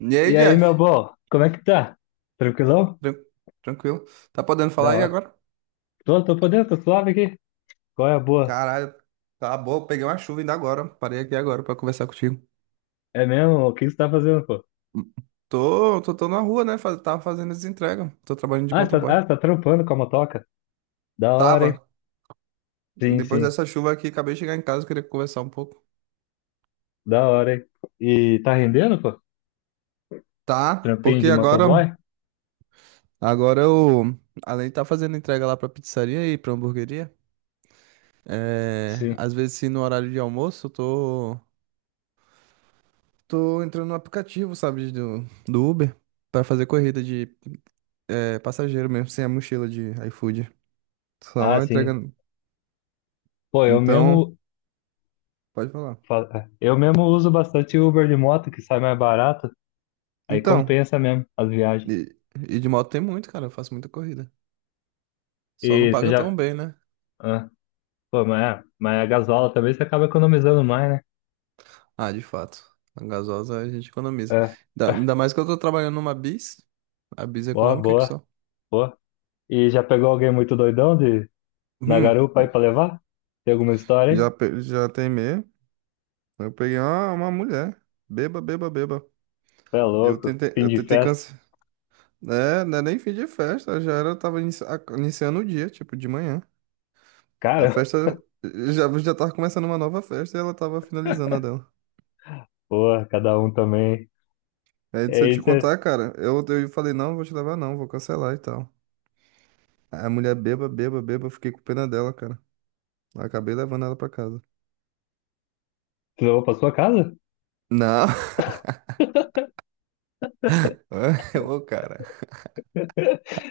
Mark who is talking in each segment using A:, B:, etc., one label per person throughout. A: E
B: E
A: aí,
B: aí, meu
A: Jeff?
B: bom, como é que tá? Tranquilão?
A: Tran- Tranquilo. Tá podendo falar
B: Da
A: aí
B: hora.
A: agora?
B: Tô podendo, tô suave aqui. Qual é a boa?
A: Caralho, tá boa. Eu peguei uma chuva ainda agora. Parei aqui agora pra conversar contigo.
B: É mesmo? O que você tá fazendo, pô?
A: Hum. Tô na rua, né? Tava fazendo as entregas. Tô trabalhando de
B: Ah,
A: motoboy.
B: você tá trampando com a motoca? Da hora,
A: Tava.
B: hein? Sim,
A: Depois
B: sim.
A: dessa chuva aqui, acabei de chegar em casa, queria conversar um pouco.
B: Da hora, hein? E tá rendendo, pô?
A: Tá,
B: Trampinho
A: porque
B: de
A: agora,
B: motoboy?
A: agora eu, além de estar fazendo entrega lá pra pizzaria e pra hamburgueria, é,
B: Sim.
A: às vezes, se no horário de almoço, eu tô entrando no aplicativo, sabe, do Uber, pra fazer corrida de É passageiro mesmo, sem a mochila de iFood.
B: Ah,
A: Só
B: sim.
A: entregando.
B: Pô,
A: Então, pode falar.
B: eu mesmo uso bastante Uber de moto, que sai mais barato. Aí
A: Então,
B: compensa mesmo as viagens.
A: e, e de moto tem muito, cara. Eu faço muita corrida. Só não
B: E você
A: paga
B: já.
A: tão bem, né?
B: Ah, pô, mas, mas a gasola também você acaba economizando mais, né?
A: Ah, de fato. A gasosa a gente economiza.
B: É.
A: Ainda ainda mais que eu tô trabalhando numa bis. A bis
B: Boa,
A: econômica que
B: boa.
A: só.
B: Boa. E já pegou alguém muito doidão de na
A: Hum,
B: garupa aí pra levar? Tem alguma história
A: já,
B: aí?
A: já teimei. Eu peguei uma mulher. Beba, beba, beba.
B: Cê é
A: Eu
B: louco,
A: tentei,
B: fim
A: eu
B: de
A: tentei
B: festa.
A: cancelar. É, não é nem fim de festa. Já era, eu tava iniciando o dia, tipo, de manhã. A
B: Cara,
A: festa já tava começando uma nova festa e ela tava finalizando a dela.
B: porra, cada um também.
A: Aí
B: E
A: se eu te
B: aí você
A: contar, cara, eu falei, não, vou te levar não, vou cancelar e tal. Aí a mulher beba, beba, beba, eu fiquei com pena dela, cara. Eu acabei levando ela pra casa.
B: levou pra sua casa?
A: Não, ô cara,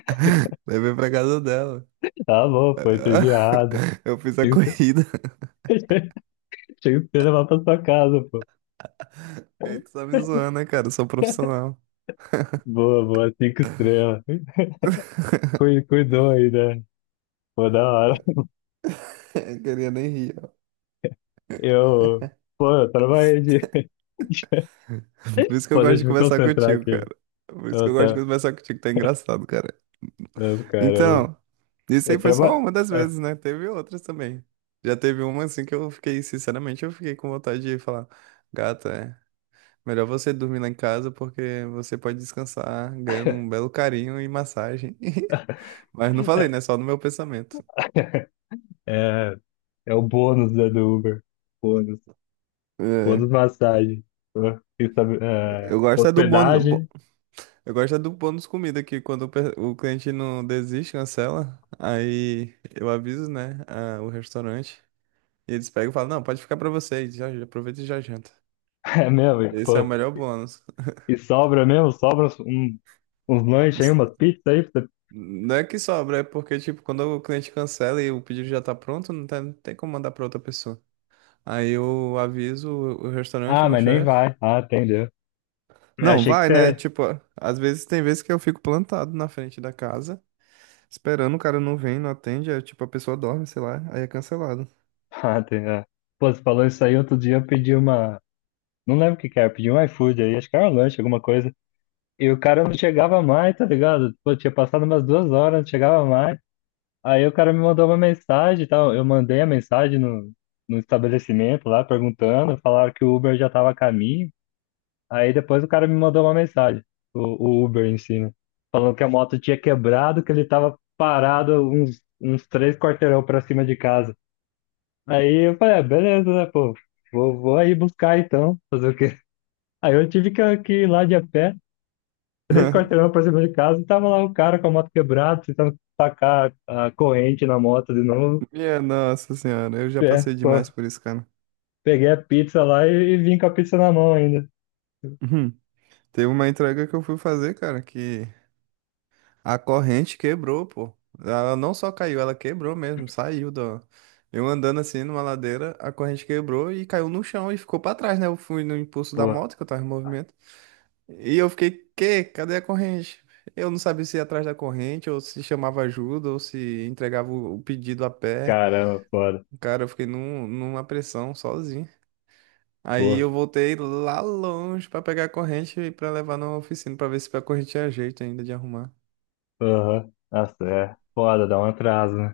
A: levei pra casa dela.
B: Tá bom, foi entediado.
A: Eu fiz a
B: Tinha que ser
A: corrida.
B: tinha que ser levar pra sua casa, pô.
A: Aí tu tá me zoando, né, cara? Eu sou profissional.
B: Boa, boa, cinco estrelas. Cuidou aí, né? Pô, da hora.
A: Eu queria nem rir. Ó.
B: Eu, pô, eu trabalhei de.
A: Por isso que eu
B: Pô,
A: gosto de
B: deixa eu me
A: conversar
B: concentrar
A: contigo, cara.
B: aqui.
A: Por isso que eu
B: Eu,
A: gosto de
B: tá.
A: conversar contigo, tá engraçado, cara.
B: Eu, caramba.
A: Então, isso aí
B: Eu
A: foi só
B: trabalho.
A: uma das vezes, né? Teve outras também. Já teve uma assim que eu fiquei, sinceramente, eu fiquei com vontade de falar, gata, é melhor você dormir lá em casa porque você pode descansar ganhando um belo carinho e massagem. Mas não falei, né? Só no meu pensamento.
B: É o bônus né, do Uber. Bônus. Bônus
A: É,
B: massagem. Pô, isso é,
A: eu gosto é do bônus,
B: hospedagem.
A: eu gosto é do bônus comida que quando o o cliente não desiste, cancela, aí eu aviso, né, o restaurante e eles pegam e falam, não, pode ficar pra vocês, já, já aproveita e já janta.
B: É mesmo. E,
A: Esse é o
B: pô,
A: melhor bônus.
B: e sobra mesmo? Sobra uns lanches aí, umas pizzas aí. Pra você-
A: Não é que sobra, é porque, tipo, quando o cliente cancela e o pedido já tá pronto, não tem como mandar pra outra pessoa. Aí eu aviso o restaurante,
B: Ah,
A: meu
B: mas nem
A: chefe.
B: vai. Ah, entendeu. Eu
A: Não,
B: achei que
A: vai, né?
B: você.
A: Tipo, às vezes tem vezes que eu fico plantado na frente da casa, esperando, o cara não vem, não atende, aí, tipo, a pessoa dorme, sei lá, aí é cancelado.
B: Ah, entendeu. Pô, você falou isso aí outro dia. Eu pedi uma. Não lembro o que que era. Eu pedi um iFood aí. Acho que era um lanche, alguma coisa. E o cara não chegava mais, tá ligado? Pô, tinha passado umas 2 horas, não chegava mais. Aí o cara me mandou uma mensagem e tal. Eu mandei a mensagem no estabelecimento lá, perguntando. Falaram que o Uber já estava a caminho. Aí depois o cara me mandou uma mensagem, o, o Uber em si, né? Falando que a moto tinha quebrado, que ele estava parado uns 3 quarteirão para cima de casa. Aí eu falei, ah, beleza, né, pô? Vou aí buscar então, fazer o quê? Aí eu tive que ir lá de a pé, 3 quarteirão pra cima de casa, e tava lá o cara com a moto quebrada, tentando tacar a corrente na moto de novo.
A: Minha nossa senhora, eu já
B: É,
A: passei
B: pô,
A: demais por isso, cara.
B: peguei a pizza lá e vim com a pizza na mão ainda.
A: Uhum. Teve uma entrega que eu fui fazer, cara, que a corrente quebrou, pô. Ela não só caiu, ela quebrou mesmo, saiu da. Eu andando assim numa ladeira, a corrente quebrou e caiu no chão e ficou pra trás, né? Eu fui no impulso da
B: Pô,
A: moto que eu tava em movimento. E eu fiquei, quê? Cadê a corrente? Eu não sabia se ia atrás da corrente, ou se chamava ajuda, ou se entregava o pedido a pé.
B: caramba, foda.
A: Cara, eu fiquei numa pressão sozinho. Aí
B: Pô,
A: eu voltei lá longe pra pegar a corrente e pra levar na oficina pra ver se a corrente tinha jeito ainda de arrumar.
B: aham. Nossa, é foda, dá um atraso, né?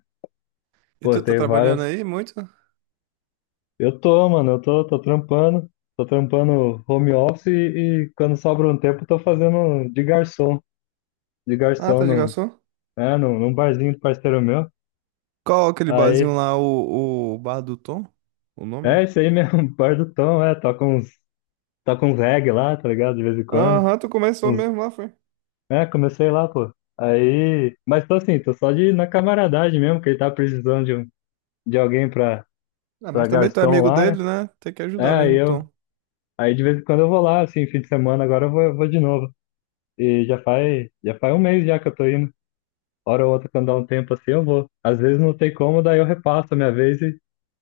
A: E
B: Pô,
A: tu tá
B: tem
A: trabalhando
B: várias.
A: aí muito?
B: Eu tô, mano, eu tô trampando. Tô trampando home office e quando sobra um tempo, eu tô fazendo de garçom. De
A: Ah,
B: garçom
A: tá de
B: num,
A: garçom?
B: é, num, num barzinho do parceiro meu.
A: Qual aquele barzinho
B: Aí,
A: lá, o Bar do Tom? O nome?
B: é isso aí mesmo, bar do Tom, é. Toca uns reggae lá, tá ligado? De vez em quando.
A: Aham, tu começou
B: Uns
A: mesmo lá, foi.
B: É, comecei lá, pô. Aí, mas tô assim, tô só de na camaradagem mesmo, que ele tá precisando de alguém pra,
A: Ah,
B: pra
A: mas também tu é
B: garçom
A: amigo
B: lá, né?
A: dele, né? Tem que
B: É,
A: ajudar mesmo, Tom.
B: aí de vez em quando eu vou lá, assim, fim de semana, agora eu vou de novo. E já faz um mês já que eu tô indo. Hora ou outra, quando dá um tempo assim, eu vou. Às vezes não tem como, daí eu repasso a minha vez e,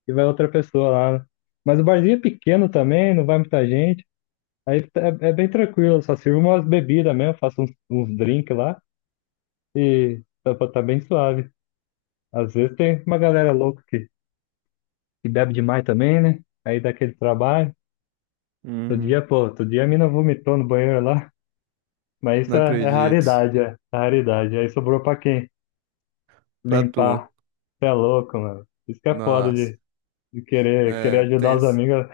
B: e vai outra pessoa lá, né? Mas o barzinho é pequeno também, não vai muita gente. Aí é bem tranquilo, só sirvo umas bebidas mesmo, faço uns drinks lá e tá bem suave. Às vezes tem uma galera louca que bebe demais também, né? Aí dá aquele trabalho. Todo dia,
A: Hum,
B: pô, outro dia a mina vomitou no banheiro lá. Mas isso
A: não
B: é
A: acredito.
B: raridade, é raridade. Aí sobrou pra quem?
A: Pra tu.
B: Limpar. Você é louco, mano. Isso que é foda
A: Nossa.
B: de querer
A: É, tem,
B: ajudar os amigos.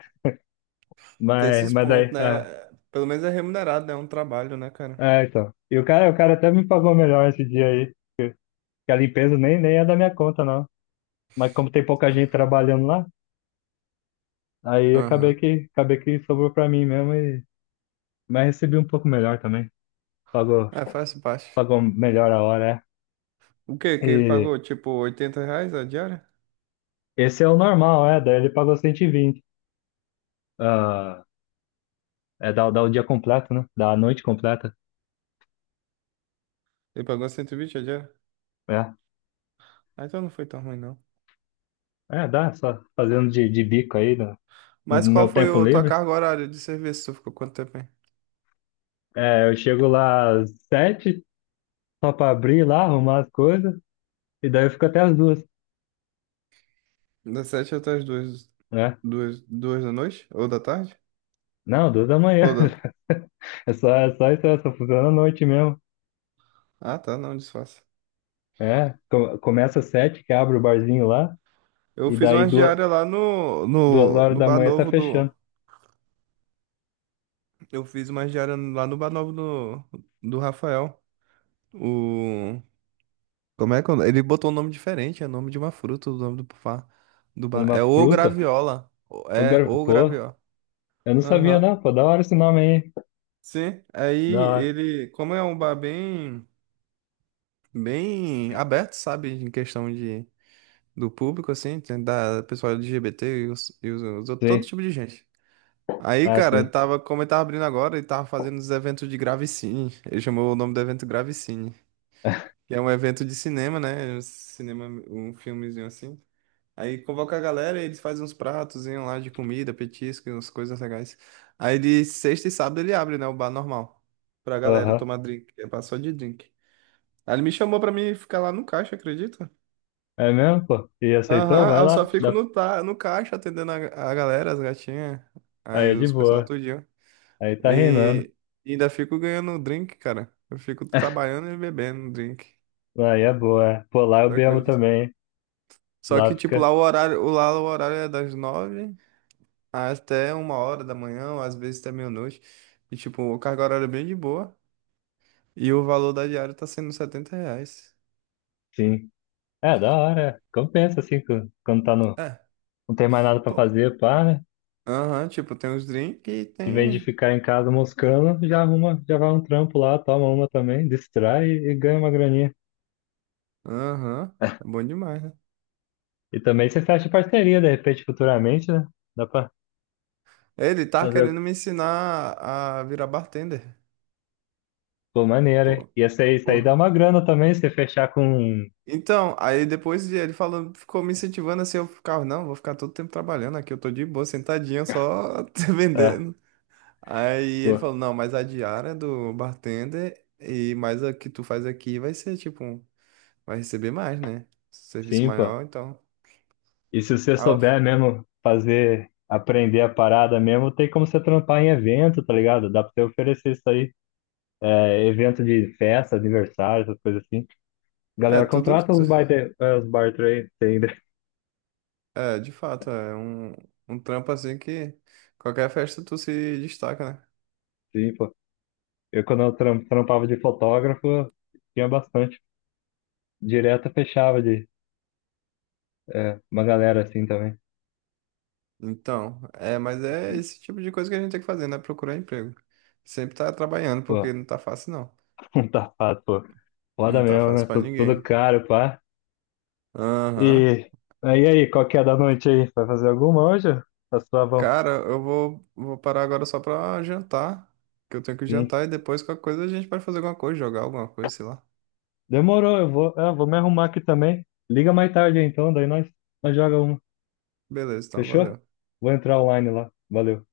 A: tem
B: Mas,
A: esses
B: mas
A: pontos,
B: daí,
A: né?
B: é,
A: Pelo menos é remunerado, né? É um trabalho, né, cara?
B: é, então. E o cara até me pagou melhor esse dia aí. Que a limpeza nem é da minha conta, não. Mas como tem pouca gente trabalhando lá, aí acabei
A: Aham.
B: que, acabei que sobrou pra mim mesmo e, mas recebi um pouco melhor também. Pagou
A: É, faz parte.
B: pagou melhor a hora,
A: O quê?
B: é.
A: Que ele
B: E
A: pagou, tipo, R$ 80 a diária?
B: esse é o normal, é. Daí ele pagou 120. Ah, é, dá o dia completo, né? Dá a noite completa.
A: Ele pagou 120 a diária?
B: É,
A: Ah, então não foi tão ruim, não.
B: é dá, só fazendo de bico aí no
A: Mas qual
B: meu
A: foi
B: tempo
A: a tua
B: livre.
A: carga horária de serviço? Tu ficou quanto tempo aí?
B: É, eu chego lá às 7, só pra abrir lá, arrumar as coisas, e daí eu fico até as 2,
A: Das sete até as duas,
B: né?
A: duas da noite? Ou da tarde?
B: Não, 2 da manhã.
A: Ou da...
B: É só isso. É só funciona à noite mesmo.
A: Ah, tá, não, disfarça.
B: É, começa às 7, que abre o barzinho lá,
A: Eu
B: e
A: fiz
B: daí
A: umas
B: duas,
A: diárias lá
B: duas horas
A: no
B: da
A: Bar
B: manhã tá
A: Novo do...
B: fechando.
A: Eu fiz umas diárias lá no Bar Novo do Rafael. O... Como é que... é o nome? Ele botou um nome diferente, é o nome de uma fruta, o nome do, do bar.
B: Uma
A: É o
B: fruta,
A: Graviola.
B: o
A: É,
B: gar.
A: o
B: Pô,
A: Graviola.
B: eu não sabia,
A: Aham.
B: não, pô. Da hora esse nome aí.
A: Sim, aí
B: Da hora.
A: ele, como é um bar bem, bem aberto, sabe, em questão de do público, assim, tem da pessoal LGBT e os outros- todo
B: Sim.
A: tipo de gente. Aí,
B: Ah,
A: cara, ele
B: sim.
A: tava, como ele tava abrindo agora, ele tava fazendo os eventos de Gravicine. Ele chamou o nome do evento Gravicine, que é um evento de cinema, né? Um cinema, um filmezinho assim. Aí convoca a galera e eles fazem uns pratos lá de comida, petisco, umas coisas legais. Aí de sexta e sábado ele abre, né? O bar normal. Pra galera
B: Aham.
A: tomar drink. É bar só de drink. Aí ele me chamou pra mim ficar lá no caixa, acredito?
B: É mesmo, pô? E aceitou? Vai
A: Aham, eu só
B: lá.
A: fico
B: Dá-
A: no, no caixa atendendo a galera, as gatinhas,
B: Aí
A: aí
B: é de
A: os pessoal
B: boa.
A: tudinho.
B: Aí tá reinando.
A: E, e ainda fico ganhando drink, cara. Eu fico trabalhando e bebendo drink.
B: Aí é boa. É. Pô, lá eu
A: Só
B: bebo
A: acredito.
B: também.
A: Só que,
B: Lá
A: tipo, lá
B: fica.
A: o horário, lá o horário é das nove até uma hora da manhã, ou às vezes até meia-noite. E, tipo, o carga horária é bem de boa. E o valor da diária tá sendo R$ 70.
B: Sim. É, da hora. É. Compensa, assim, quando tá no.
A: É,
B: Não tem mais nada pra
A: pô.
B: fazer, pá, né?
A: Aham, tipo, tem os drinks e
B: Em vez de
A: tem.
B: ficar em casa moscando, já arruma, já vai um trampo lá, toma uma também, distrai e ganha uma graninha.
A: Aham, é bom demais, né?
B: E também você fecha parceria, de repente, futuramente, né? Dá pra
A: Ele tá querendo
B: fazer.
A: me ensinar a virar bartender.
B: Pô, maneiro, hein?
A: Pô,
B: E essa aí, isso aí dá
A: porra.
B: uma grana também, se você fechar com. Um,
A: Então, aí depois de ele falando, ficou me incentivando assim, eu ficava, não, vou ficar todo tempo trabalhando aqui, eu tô de boa, sentadinho, só
B: ah,
A: vendendo. Aí ele
B: pô,
A: falou, não, mas a diária do bartender e mais a que tu faz aqui vai ser tipo, vai receber mais, né? Serviço
B: sim, pô.
A: maior, então.
B: E se você
A: Ah, eu-
B: souber mesmo fazer, aprender a parada mesmo, tem como você trampar em evento, tá ligado? Dá pra você oferecer isso aí. É, evento de festa, aniversário, essas coisas assim.
A: É,
B: Galera,
A: tudo,
B: contrata os bar trade, tem, né?
A: é, de fato, é um, um trampo assim que qualquer festa tu se destaca, né?
B: Sim, pô. Eu, quando eu trampava de fotógrafo, tinha bastante. Direto fechava de é, uma galera assim também.
A: Então, é, mas é esse tipo de coisa que a gente tem que fazer, né? Procurar emprego. Sempre tá trabalhando,
B: Pô,
A: porque não tá fácil, não.
B: um tapado, pô. Foda
A: Não tá
B: mesmo,
A: fácil
B: né?
A: pra
B: Tudo
A: ninguém.
B: caro, pá.
A: Aham.
B: E aí, qual que é da noite aí? Vai fazer alguma hoje? Tá suavão?
A: Cara, vou parar agora só pra jantar, que eu tenho que
B: Sim.
A: jantar e depois qualquer coisa a gente pode fazer alguma coisa, jogar alguma coisa, sei lá.
B: Demorou, eu vou me arrumar aqui também. Liga mais tarde então, daí nós joga uma.
A: Beleza, então,
B: Fechou?
A: valeu.
B: Vou entrar online lá. Valeu.